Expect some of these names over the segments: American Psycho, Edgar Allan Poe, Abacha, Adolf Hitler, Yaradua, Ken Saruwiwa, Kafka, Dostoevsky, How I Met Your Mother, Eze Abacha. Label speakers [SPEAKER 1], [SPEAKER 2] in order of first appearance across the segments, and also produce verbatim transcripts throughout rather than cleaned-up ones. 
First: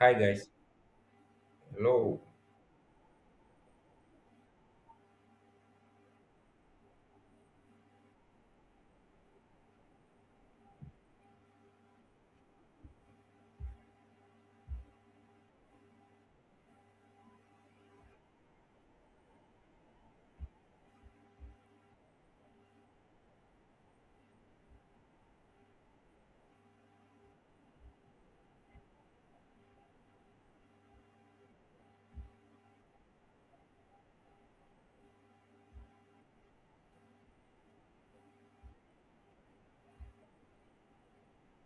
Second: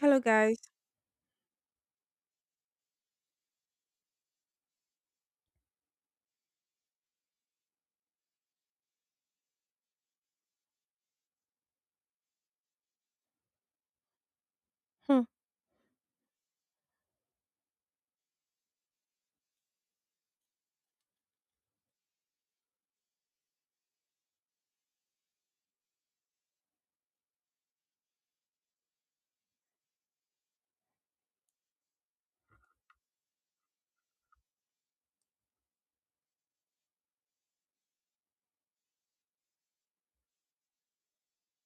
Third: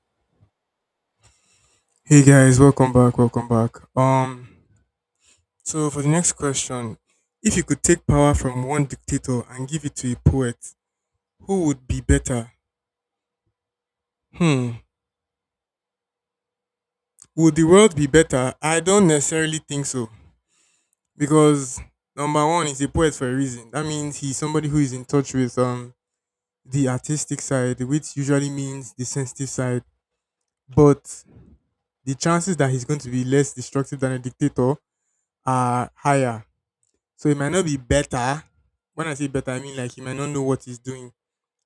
[SPEAKER 1] Hi
[SPEAKER 2] Hello,
[SPEAKER 1] guys.
[SPEAKER 2] guys.
[SPEAKER 1] Hello.
[SPEAKER 3] Hey guys, welcome back, welcome back. Um, so for the next question, if you could take power from one dictator and give it to a poet, who would be better? Hmm,
[SPEAKER 2] Hmm.
[SPEAKER 3] would the world be better? I don't necessarily think so because number one is a poet for a reason. That means he's somebody who is in touch with um the artistic side, which usually means the sensitive side. But the chances that he's going to be less destructive than a dictator are higher. So it might not be better. When I say better, I mean like he might not know what he's doing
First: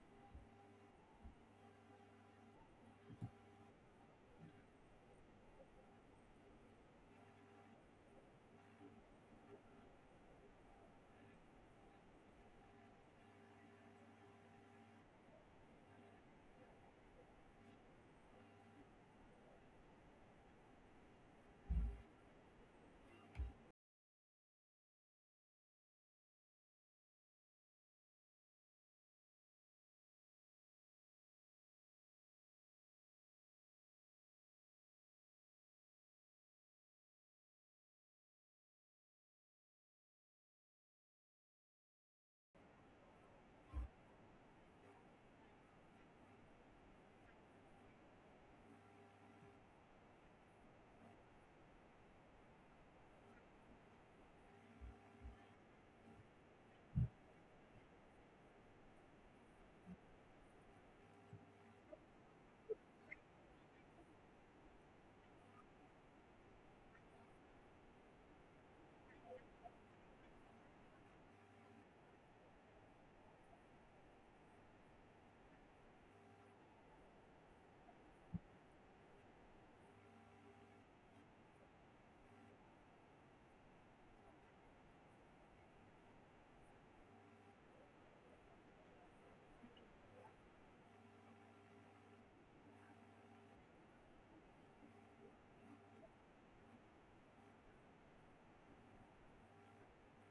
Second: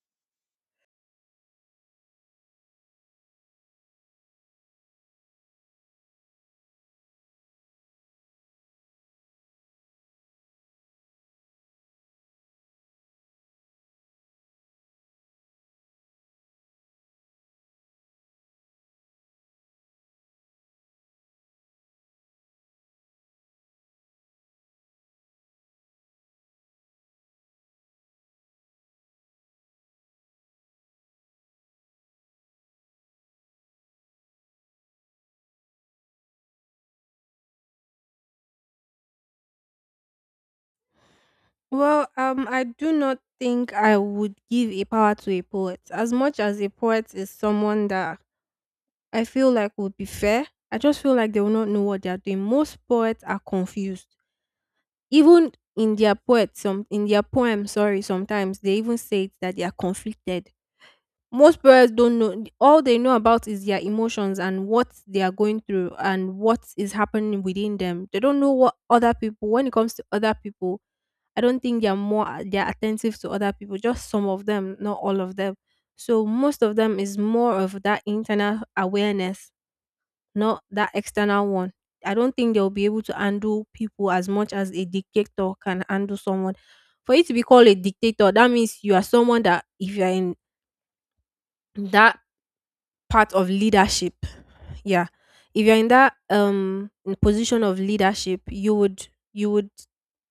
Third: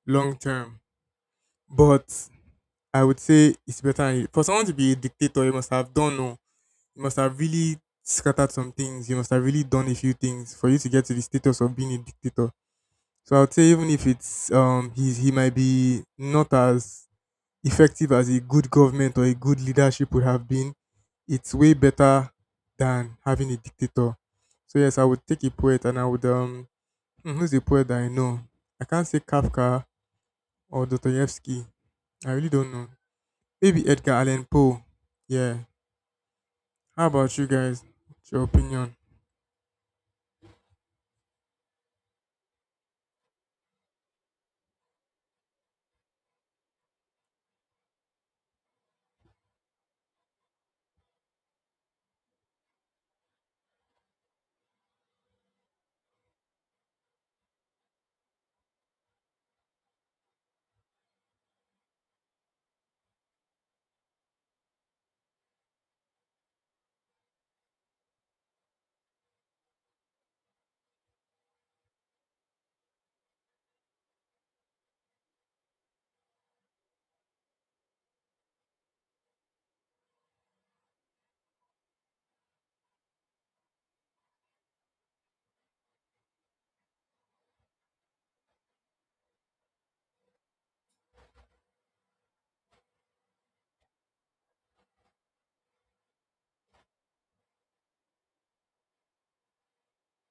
[SPEAKER 3] long term. But I would say it's better for someone to be a dictator. You must have done, no, you must have really scattered some things. You must have really done a few things for you to get to the status of being a dictator. So I would say even if it's um he he might be not as effective as a good government or a good leadership would have been, it's way better than having a dictator. So yes, I would take a poet and I would um Hmm, who's a poet that I know? I can't say Kafka or Dostoevsky. I really don't know. Maybe Edgar Allan Poe. Yeah. How about you guys? What's your opinion?
[SPEAKER 2] Well, um, I do not think I would give a power to a poet. As much as a poet is someone that I feel like would be fair, I just feel like they will not know what they are doing. Most poets are confused. Even in their poet, some in their poem, sorry, sometimes they even say it that they are conflicted. Most poets don't know. All they know about is their emotions and what they are going through and what is happening within them. They don't know what other people. When it comes to other people I don't think they're more they're attentive to other people, just some of them, not all of them. So most of them is more of that internal awareness, not that external one. I don't think they'll be able to handle people as much as a dictator can handle someone. For you to be called a dictator, that means you are someone that if you're in that part of leadership. Yeah. If you're in that um in position of leadership, you would you would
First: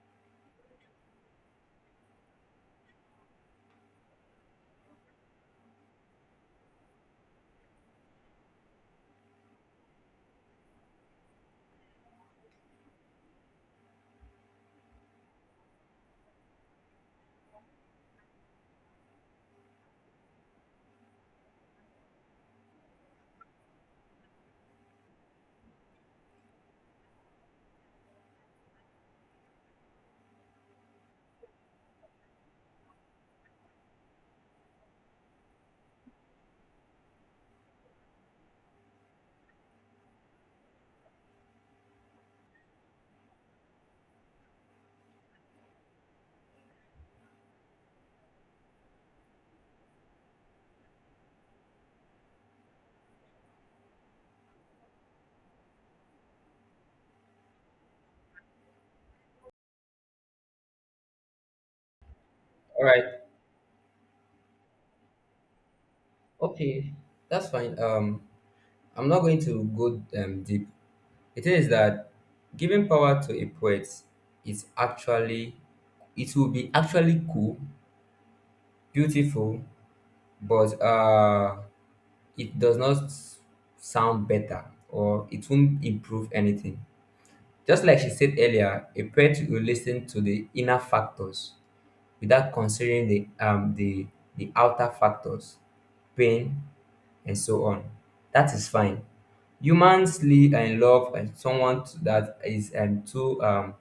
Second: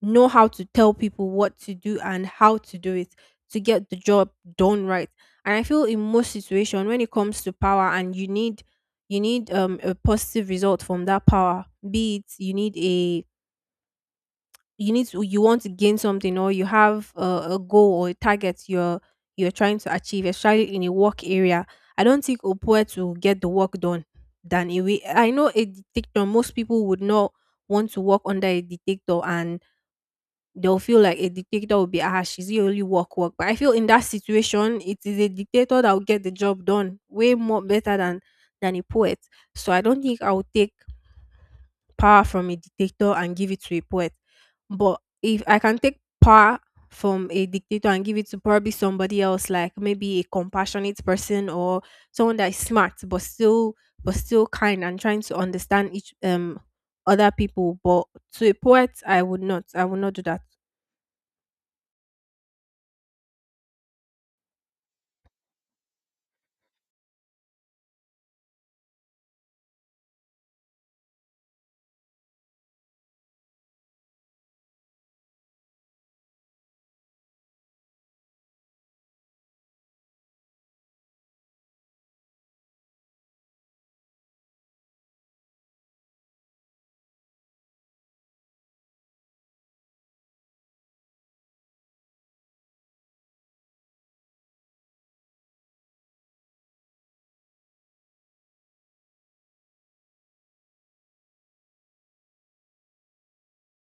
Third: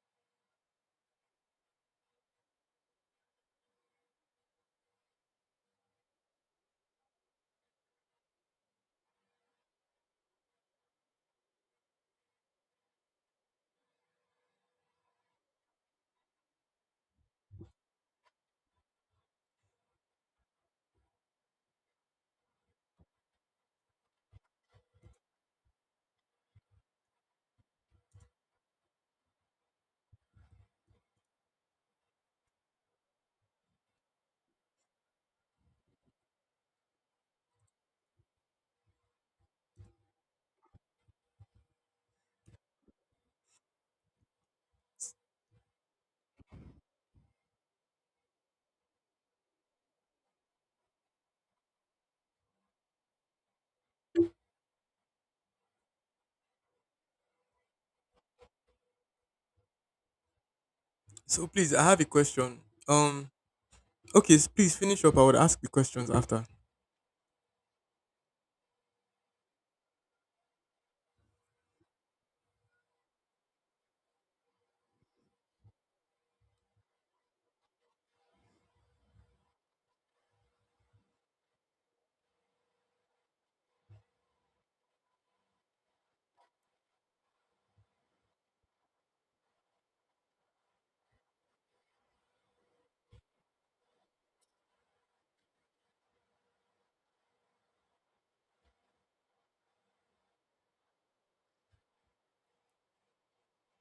[SPEAKER 2] know how to tell people what to do and how to do it to get the job done right. And I feel in most situation when it comes to power and you need you need um a positive result from that power, be it you need a you need to you want to gain something or you have a, a goal or a target you're you're trying to achieve, especially in a work area. I don't think upwork will get the work done than a way I know a dictator. Most people would not want to work under a dictator and they'll feel like a dictator will be ah she's the only work work, but I feel in that situation it is a dictator that will get the job done way more better than than a poet. So I don't think I would take power from a dictator and give it to a poet. But if I can take power from a dictator and give it to probably somebody else, like maybe a compassionate person or someone that is smart but still but still kind and trying to understand each um other people. But to a poet, I would not. I would not do that.
[SPEAKER 3] So please, I have a question.
[SPEAKER 1] All right.
[SPEAKER 3] Um, okay, s- Please finish up. I would ask the questions after.
[SPEAKER 1] Okay. That's fine. Um, I'm not going to go um, deep. It is that giving power to a poet is actually it will be actually cool, beautiful, but uh, it does not sound better or it won't improve anything. Just like she said earlier, a poet will listen to the inner factors without considering the um the the outer factors pain, and so on. That is fine. Humans live and love and someone to- that is um, too um,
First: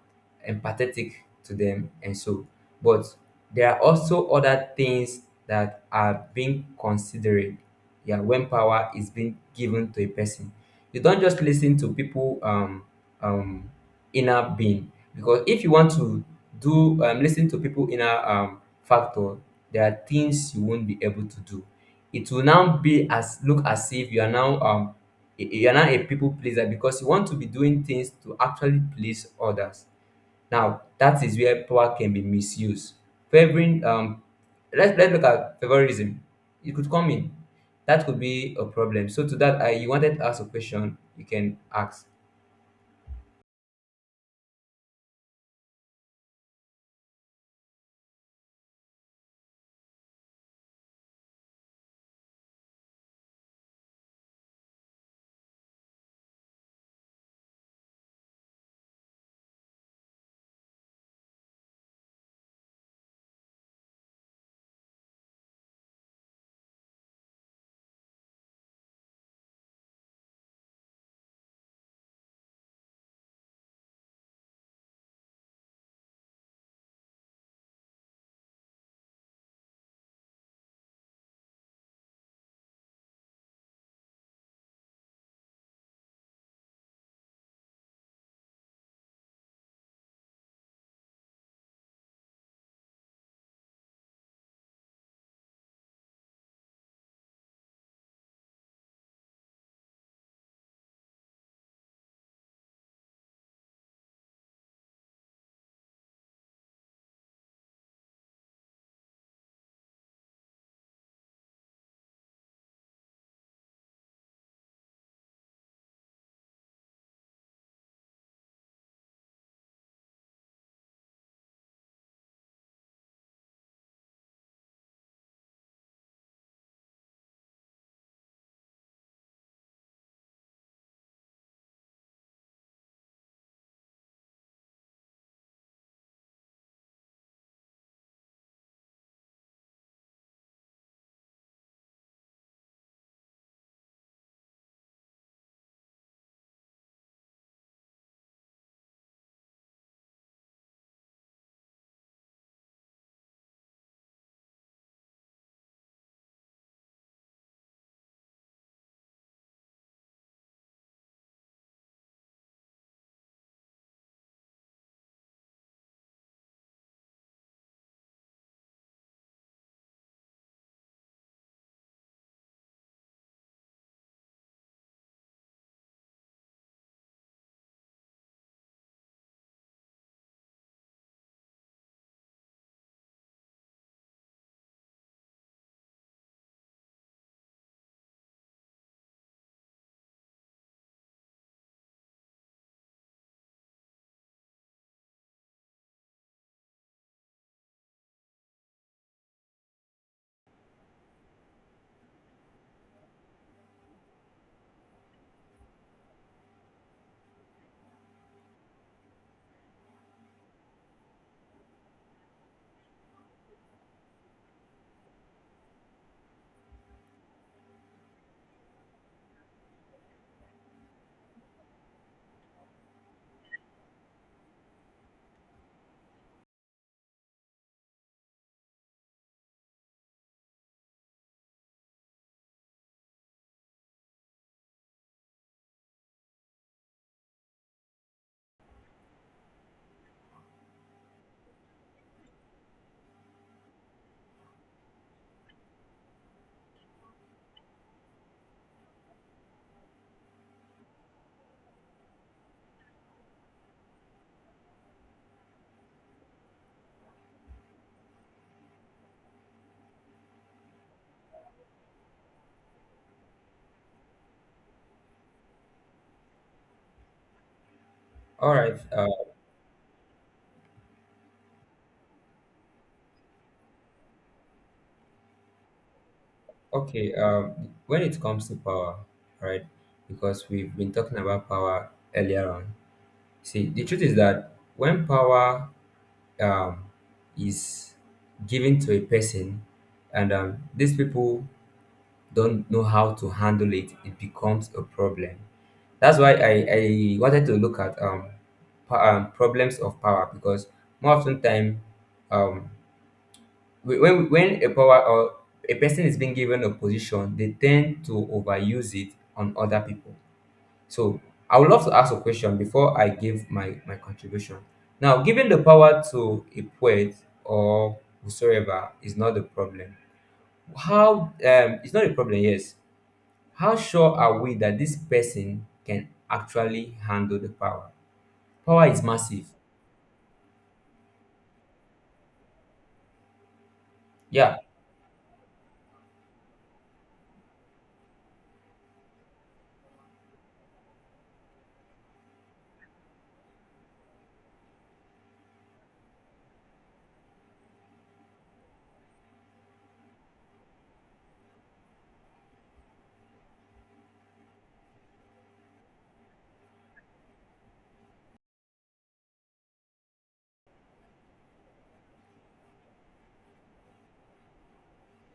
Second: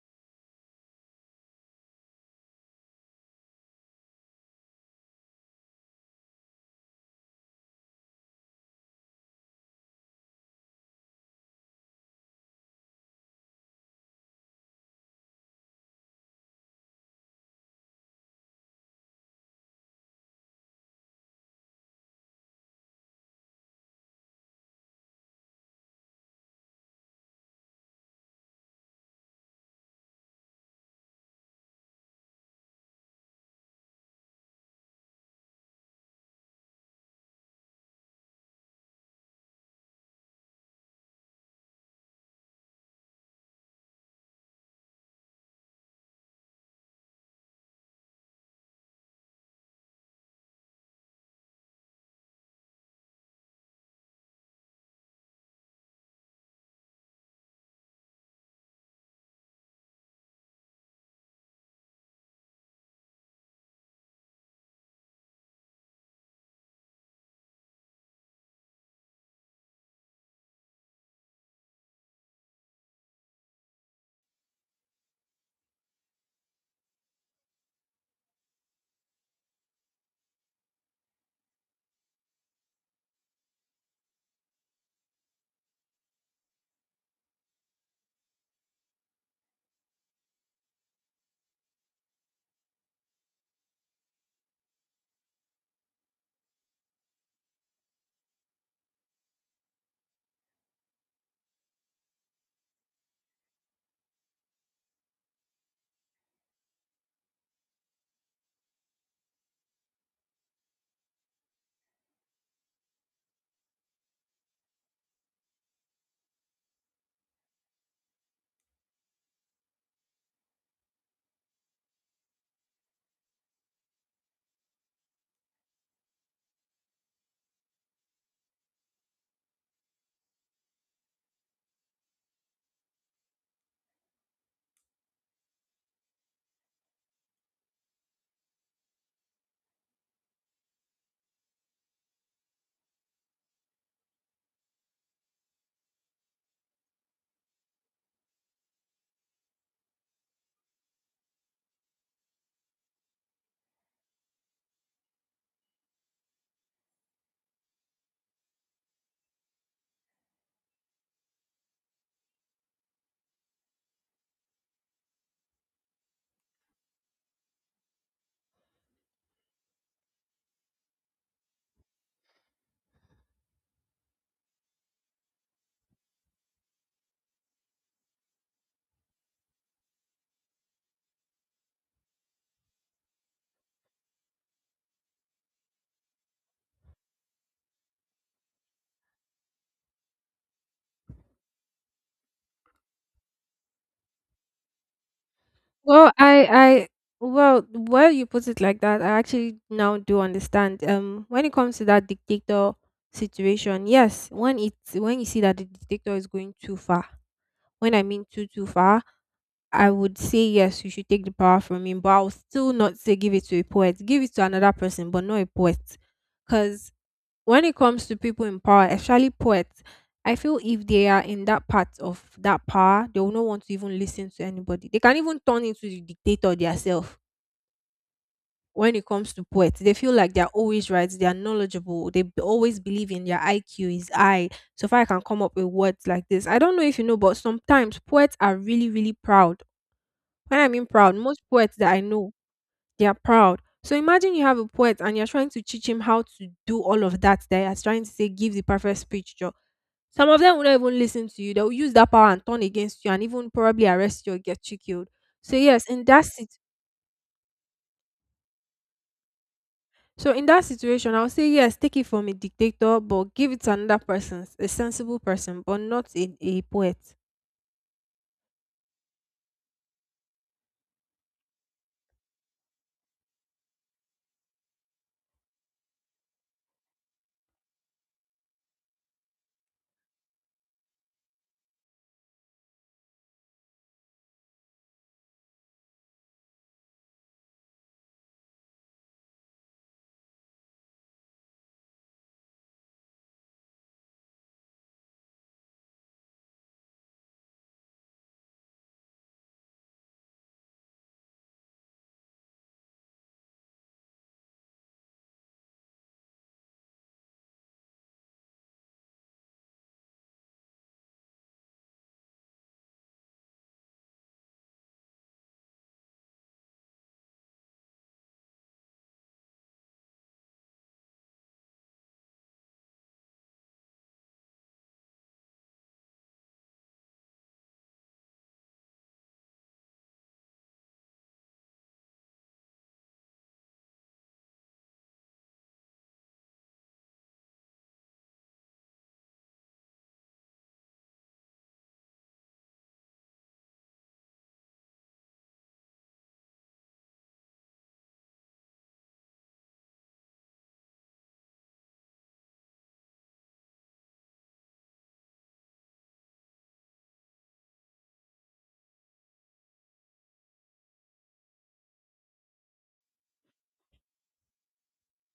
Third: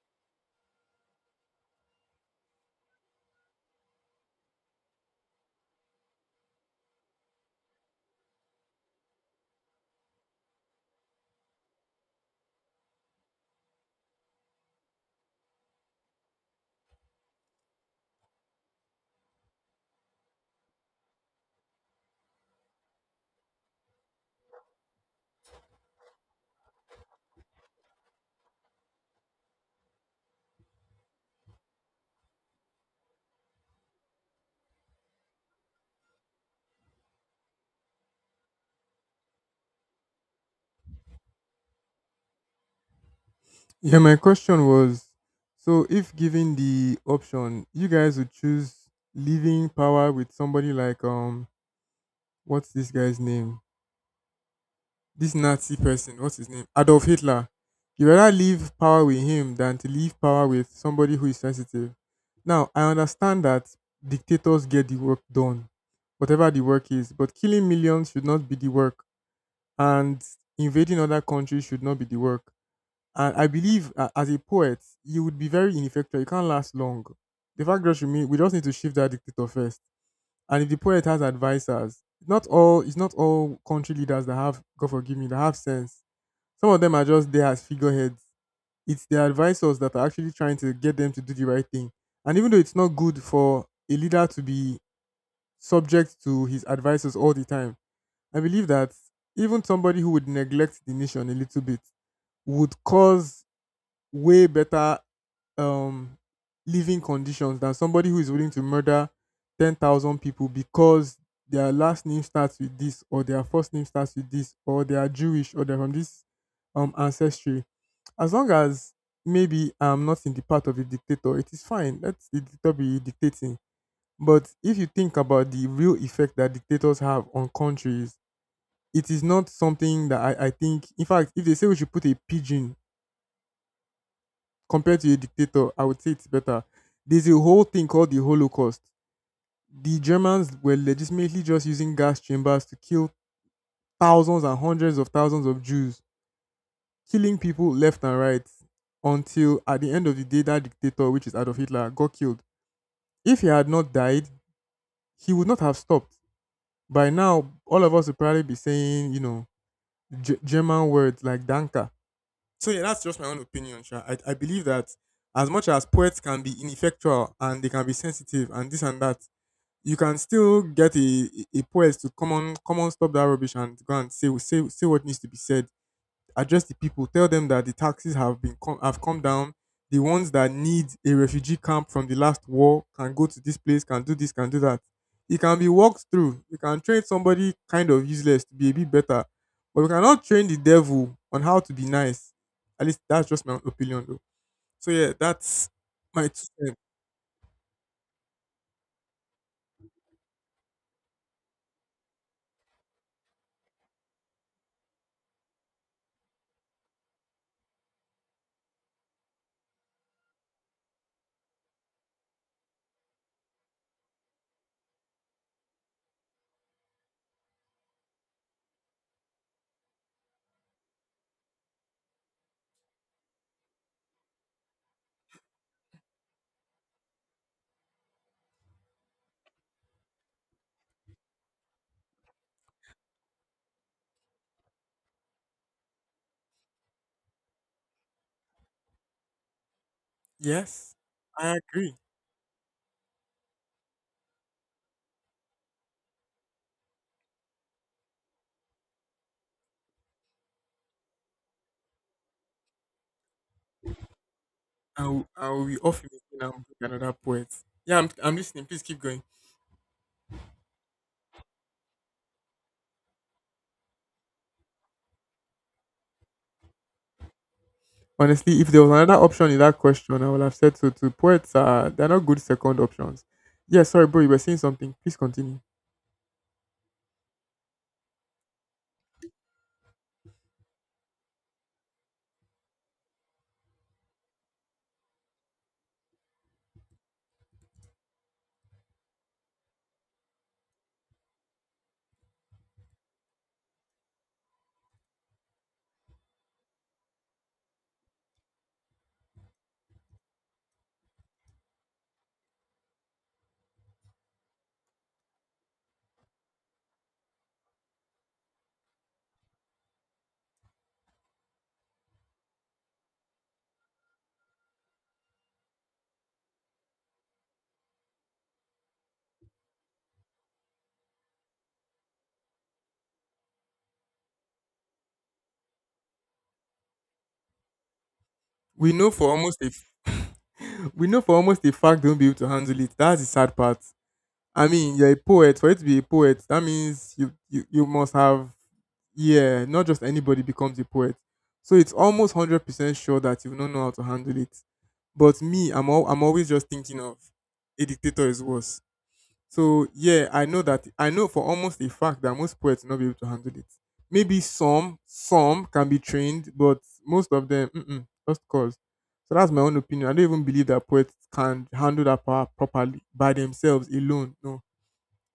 [SPEAKER 1] empathetic to them and so. But there are also other things that are being considered. Yeah, when power is being given to a person, you don't just listen to people um, um, inner being because if you want to do um, listen to people inner um, factor, there are things you won't be able to do it will now be as look as if you are now um a- a- you are now a people pleaser because you want to be doing things to actually please others. Now that is where power can be misused. Favoring um let's let's look at favorism. It could come in. That could be a problem. So to that, I you wanted to ask a question, you can ask.
[SPEAKER 3] Yeah, my question was, so if given the option, you guys would choose leaving power with somebody like um what's this guy's name? This Nazi person, what's his name? Adolf Hitler. You rather leave power with him than to leave power with somebody who is sensitive. Now, I understand that dictators get the work done, whatever the work is, but killing millions should not be the work, and invading other countries should not be the work. And I believe, uh, as a poet, you would be very ineffectual. You can't last long. The fact that you mean we just need to shift that dictator first. And if the poet has advisors, not all, it's not all country leaders that have, God forgive me, that have sense. Some of them are just there as figureheads. It's the advisors that are actually trying to get them to do the right thing. And even though it's not good for a leader to be subject to his advisors all the time, I believe that even somebody who would neglect the nation a little bit would cause way better um, living conditions than somebody who is willing to murder ten thousand people because their last name starts with this, or their first name starts with this, or they are Jewish, or they're from this um, ancestry. As long as maybe I'm not in the part of a dictator, it is fine. Let the dictator be dictating. But if you think about the real effect that dictators have on countries, it is not something that I, I think. In fact, if they say we should put a pigeon compared to a dictator, I would say it's better. There's a whole thing called the Holocaust. The Germans were legitimately just using gas chambers to kill thousands and hundreds of thousands of Jews, killing people left and right until at the end of the day that dictator, which is Adolf Hitler, got killed. If he had not died, he would not have stopped. By now, all of us would probably be saying, you know, G- German words like "Danke." So yeah, that's just my own opinion. Sha. I, I believe that as much as poets can be ineffectual and they can be sensitive and this and that, you can still get a, a a poet to come on, come on, stop that rubbish and go and say, say, say what needs to be said. Address the people, tell them that the taxes have been com- have come down. The ones that need a refugee camp from the last war can go to this place, can do this, can do that. It can be walked through. You can train somebody kind of useless to be a bit better, but we cannot train the devil on how to be nice. At least that's just my opinion, though. So yeah, that's
[SPEAKER 2] Well,
[SPEAKER 3] my two
[SPEAKER 2] I,
[SPEAKER 3] cents.
[SPEAKER 2] I, well, well, you put it like that. I actually now do understand. Um, when it comes to that dictator situation, yes, when it's when you see that the dictator is going too far, when I mean too too far, I would say yes, you should take the power from him. But I would still not say give it to a poet. Give it to another person, but not a poet, because when it comes to people in power, especially poets, I feel if they are in that part of that power, they will not want to even listen to anybody. They can even turn into the dictator themselves. When it comes to poets, they feel like they're always right, they are knowledgeable, they b- always believe in their I Q is high. So far, I can come up with words like this. I don't know if you know, but sometimes poets are really, really proud. When I mean
[SPEAKER 3] Yes,
[SPEAKER 2] proud, most
[SPEAKER 3] I
[SPEAKER 2] poets that
[SPEAKER 3] agree.
[SPEAKER 2] I know, they are proud. So imagine you have a poet and you're trying to teach him how to do all of that. They are trying to say, give the perfect speech. Some of them will not even listen to you. They'll use that power and turn against you and even probably arrest you or get you
[SPEAKER 3] I
[SPEAKER 2] killed.
[SPEAKER 3] will, I
[SPEAKER 2] So
[SPEAKER 3] will be
[SPEAKER 2] yes,
[SPEAKER 3] off
[SPEAKER 2] in that
[SPEAKER 3] immediately
[SPEAKER 2] sit-
[SPEAKER 3] and book another poet. Yeah, I'm, I'm listening. Please keep going.
[SPEAKER 2] so in that situation, I would say yes, take it from a dictator, but give it to another person, a sensible person, but not a, a poet.
[SPEAKER 1] All
[SPEAKER 3] Honestly, if
[SPEAKER 1] right.
[SPEAKER 3] there was
[SPEAKER 1] Uh,
[SPEAKER 3] another option in that question, I would have said so too. Poets are, they're not good second options. Yeah, sorry, bro, you were saying something. Please continue.
[SPEAKER 1] okay. Um, when it comes to power, right? Because we've been talking about power earlier on. See, the truth is that when power um, is given to a person and um, these people don't know how to handle it it becomes a problem that's why i, I wanted to look at um, po- um problems of power because more often time um whe- when when a power or a person is being given a position they tend to overuse it on other people so I would love to ask a question before I give my, my contribution. Now, giving the power to a poet or whosoever is not the problem. How um it's not a problem, yes. How sure are we that this person can actually handle the power? Power
[SPEAKER 3] We
[SPEAKER 1] is
[SPEAKER 3] know for
[SPEAKER 1] massive.
[SPEAKER 3] almost a f- we know for almost a fact they won't be able to handle it. That's the sad part.
[SPEAKER 1] Yeah,
[SPEAKER 3] I mean, you're a poet. For you to be a poet, that means you you, you must have, yeah, not just anybody becomes a poet. So it's almost hundred percent sure that you don't know how to handle it. But me, I'm all, I'm always just thinking of a dictator is worse. So yeah, I know that I know for almost a fact that most poets will not be able to handle it. Maybe some some can be trained, but most of them, mm-mm, just cause. So that's my own opinion. I don't even believe that poets can handle that power properly by themselves alone. No,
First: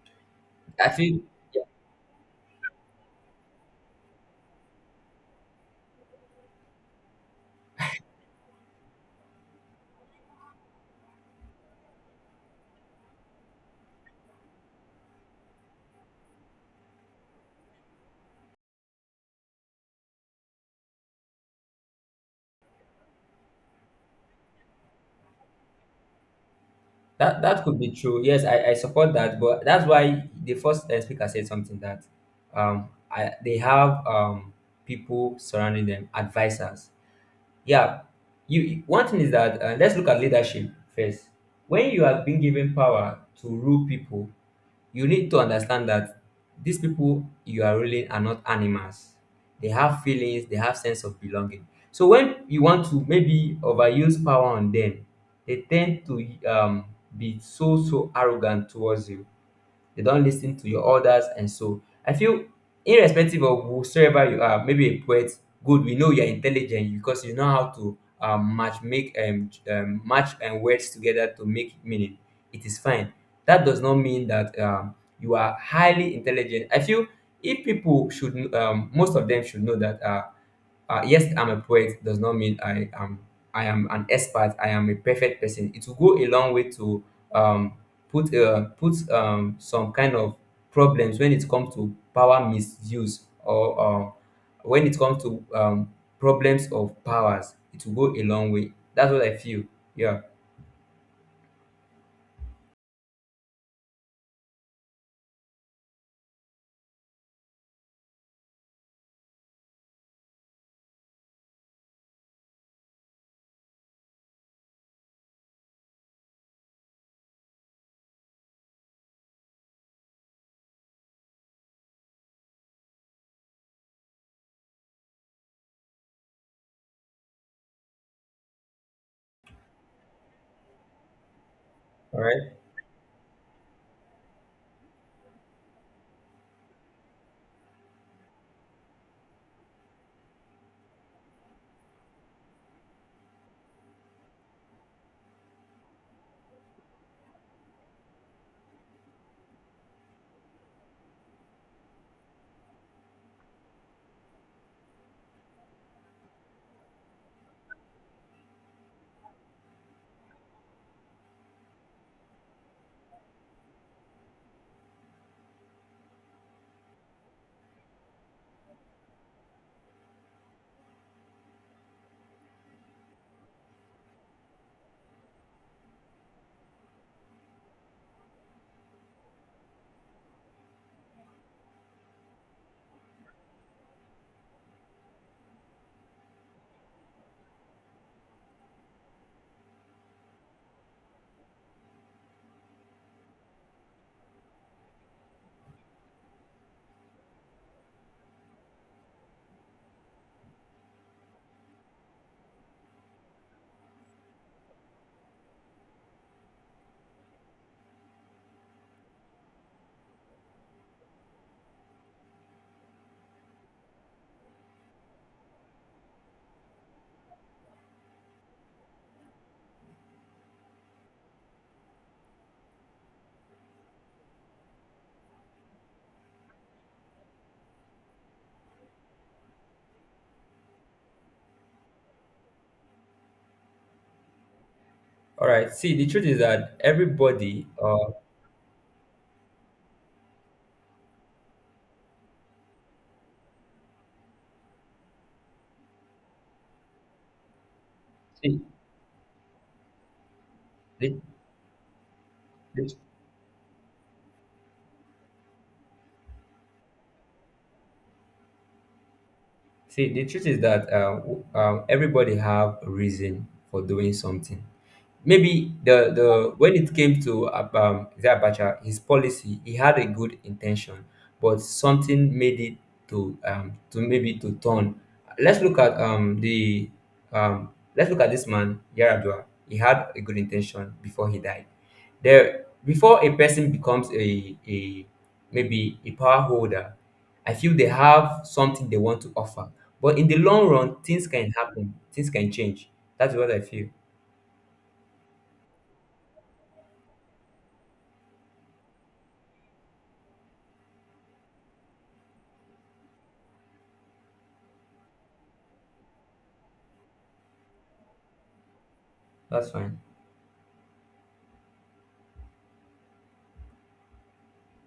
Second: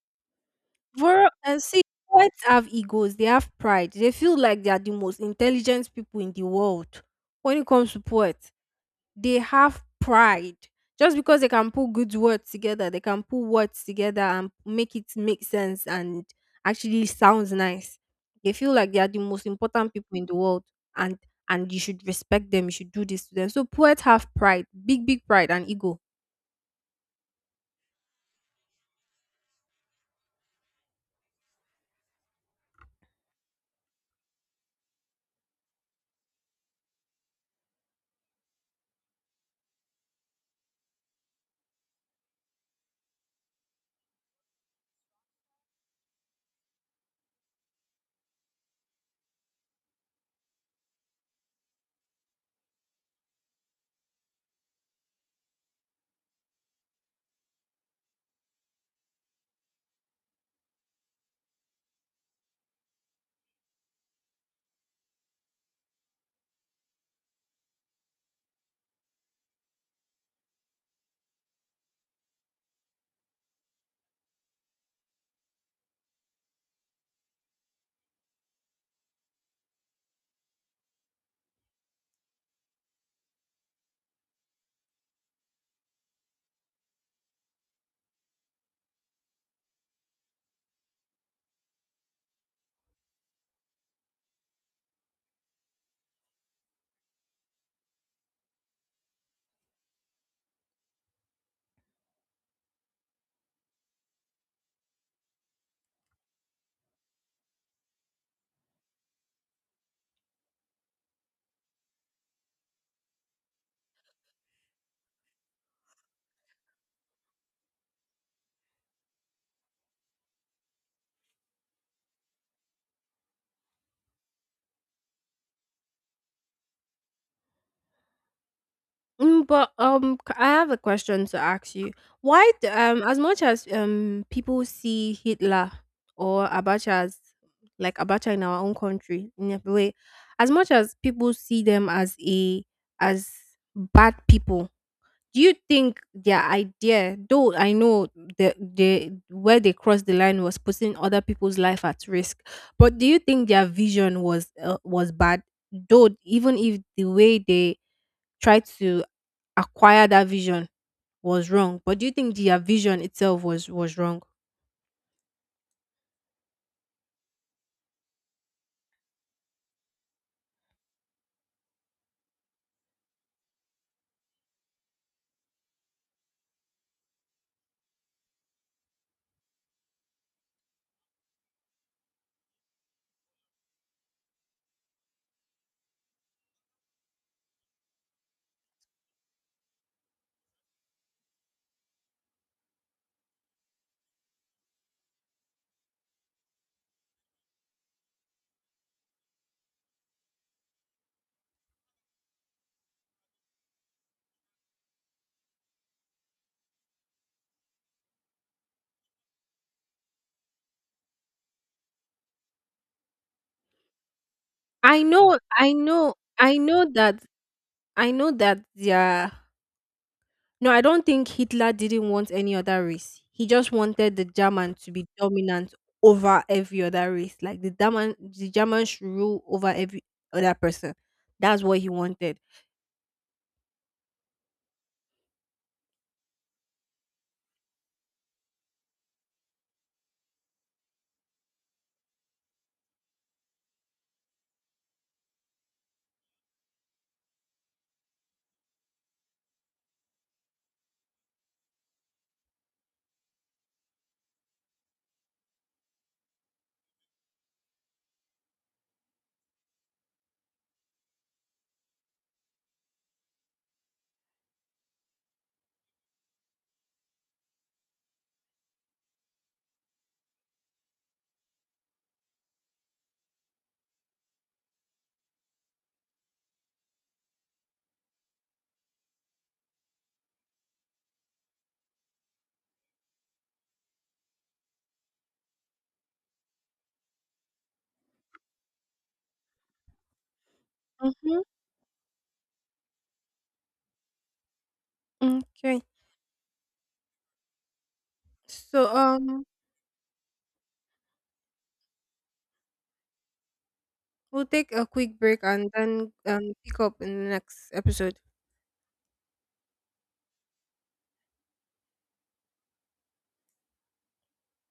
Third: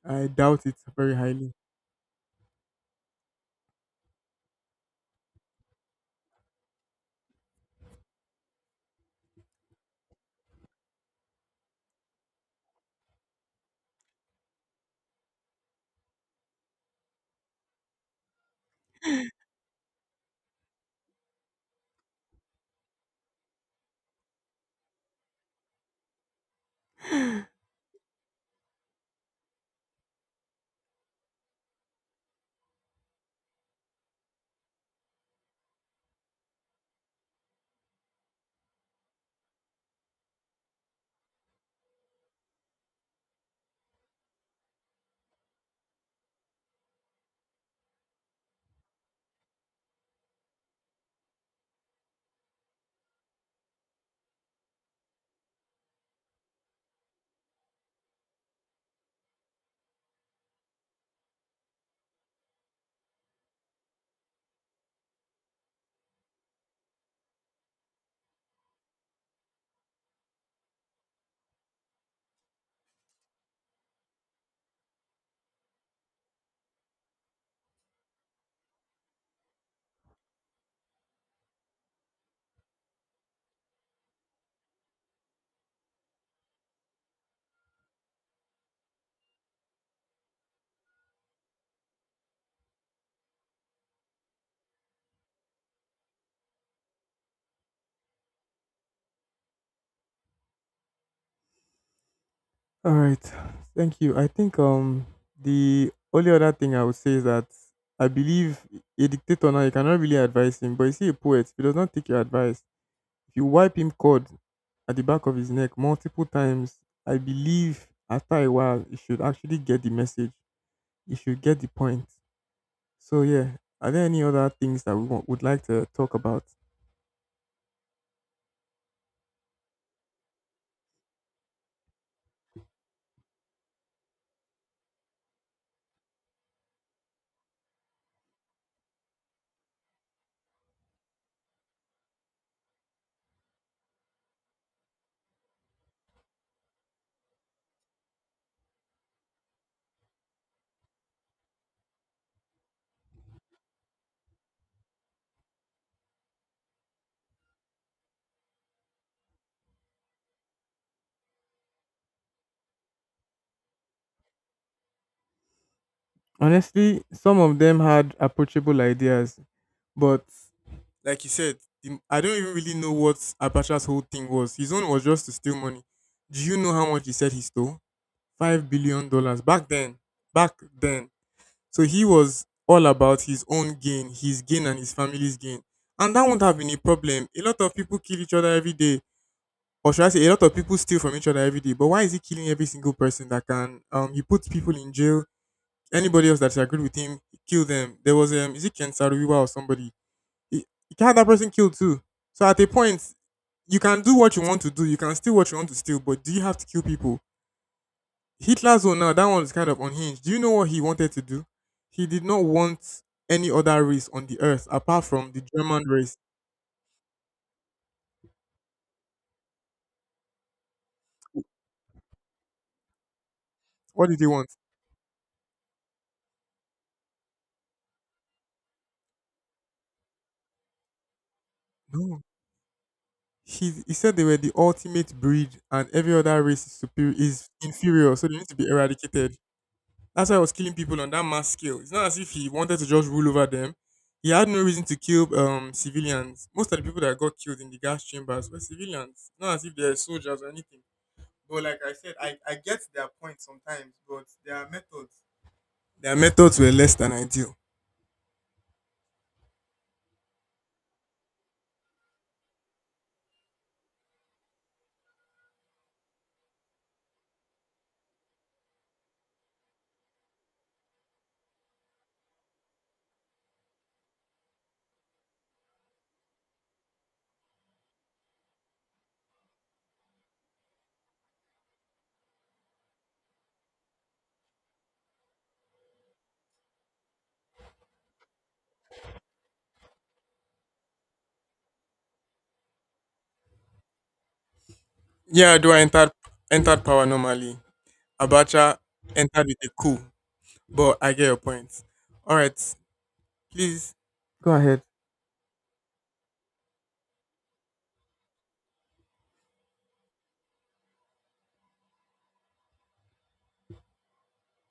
[SPEAKER 3] I doubt it
[SPEAKER 1] I
[SPEAKER 3] very
[SPEAKER 1] feel
[SPEAKER 2] For
[SPEAKER 3] highly.
[SPEAKER 2] and see, poets have egos, they have pride. They feel like they are the most intelligent people in the world when it comes to poets. They have pride just because they can put good words together, they can put words together and make it make sense and actually sounds nice. They feel like they are the most important people in the world. And and you should respect them, you should do this to them. So poets have pride, big big pride and ego.
[SPEAKER 1] that that could be true. Yes, I, I support that, but that's why the first uh, speaker said something that um I, they have um people surrounding them, advisors yeah you one thing is that uh, let's look at leadership first when you are being given power to rule people you need to understand that these people you are ruling are not animals they have feelings they have sense of belonging so when you want to maybe overuse power on them they tend to um, be so so arrogant towards you they don't listen to your orders and so I feel irrespective of whosoever you are maybe a poet good we know you're intelligent because you know how to um, match make um, j- um match and words together to make meaning it is fine that does not mean that um, you are highly intelligent I feel if people should um, most of them should know that uh, uh, yes, I'm a poet does not mean I am I am an expert. I am a perfect person. It will go a long way to um, put uh, put um, some kind of problems when it comes to power misuse or uh, when it comes to um, problems of powers. It will go a long way. That's what I feel. Yeah.
[SPEAKER 3] All right, thank you. I think um the only other thing I would say is that I believe a dictator now you cannot really advise him, but you see a poet, if he does not take your advice, if you wipe him cord at the back of his neck multiple times, I believe after a while he should actually get the message. He should get the point. So yeah, are there any other things that we wa- would like to talk about?
[SPEAKER 2] Mm, but um, c- I have a question to ask you.
[SPEAKER 1] All
[SPEAKER 2] Why,
[SPEAKER 1] right.
[SPEAKER 2] d- um, as much as um people see Hitler or Abacha as, like Abacha in our own country in a way, as much as people see them as a as bad people, do you think their idea, though I know the the where they crossed the line was putting other people's life at risk, but do you think their vision was uh, was bad? Though even if the way they try to acquire that vision was wrong. But do you think their vision itself was was wrong?
[SPEAKER 3] Honestly, some of them had approachable ideas, but like you said, the- I don't even really know what Abacha's whole thing was. His own was just to steal money. Do you know how much he said he stole? Five billion dollars back then. Back then. So he was all about his own gain, his gain and his family's gain. And that will not have been a problem. A lot of people kill each other every day. Or should I say, a lot of people steal from each other every day. But why is he killing every single person that can? Um, he puts people in jail. Anybody else that agreed with him, kill them. There was, um, is it Ken Saruwiwa or somebody? He, he had that person killed too. So at a point, you can do what you want to do. You can steal what you want to steal. But do you have to kill people? Hitler's own now, that one was kind of unhinged. Do you know what he wanted to do? He did not want any other race on the earth
[SPEAKER 2] I
[SPEAKER 3] apart from
[SPEAKER 2] know,
[SPEAKER 3] the
[SPEAKER 2] I
[SPEAKER 3] German
[SPEAKER 2] know,
[SPEAKER 3] race.
[SPEAKER 2] I know that, I know that. Yeah, no, I don't think Hitler didn't want any other race. He just
[SPEAKER 3] What
[SPEAKER 2] wanted
[SPEAKER 3] did he
[SPEAKER 2] the
[SPEAKER 3] want?
[SPEAKER 2] German to be dominant over every other race, like the German, the German should rule over every other person. That's what he
[SPEAKER 3] No.
[SPEAKER 2] wanted.
[SPEAKER 3] He, he said they were the ultimate
[SPEAKER 1] All
[SPEAKER 3] breed
[SPEAKER 1] right.
[SPEAKER 3] and
[SPEAKER 1] See, the
[SPEAKER 3] every
[SPEAKER 1] truth is
[SPEAKER 3] other race is
[SPEAKER 1] that
[SPEAKER 3] superior is
[SPEAKER 1] everybody. Uh,
[SPEAKER 3] inferior, so they need to be eradicated. That's why he was killing people on that mass scale. It's not as if he wanted to just rule over them. He had no reason to kill um civilians. Most of the people that got killed in the gas chambers were
[SPEAKER 1] see,
[SPEAKER 3] civilians. Not as if they're soldiers or anything.
[SPEAKER 1] the,
[SPEAKER 3] But like I said, I, I get
[SPEAKER 1] the,
[SPEAKER 3] their point sometimes, but their methods their methods were less than ideal.
[SPEAKER 1] see, the truth is that uh, w- uh, everybody have a reason for doing something. Maybe the the when it came to Ab- um, Eze Abacha, his policy, he had a good intention, but something made it to um, to maybe to turn. Let's look at um, the um, let's look at this man Yaradua. He had a good intention before he died. There, before a person becomes a a maybe a power holder, I feel they have something they want to offer. But in the long run, things
[SPEAKER 2] Mm-hmm.
[SPEAKER 1] can happen, things can change. That's what I feel.
[SPEAKER 3] Yeah, do I
[SPEAKER 2] Okay.
[SPEAKER 3] entered entered power normally. Abacha
[SPEAKER 2] So, um,
[SPEAKER 3] entered with a coup. But I get your point. Alright, please
[SPEAKER 2] We'll
[SPEAKER 3] go
[SPEAKER 2] take
[SPEAKER 3] ahead.
[SPEAKER 2] a quick break and then um, pick up in the next episode.
[SPEAKER 1] That's fine.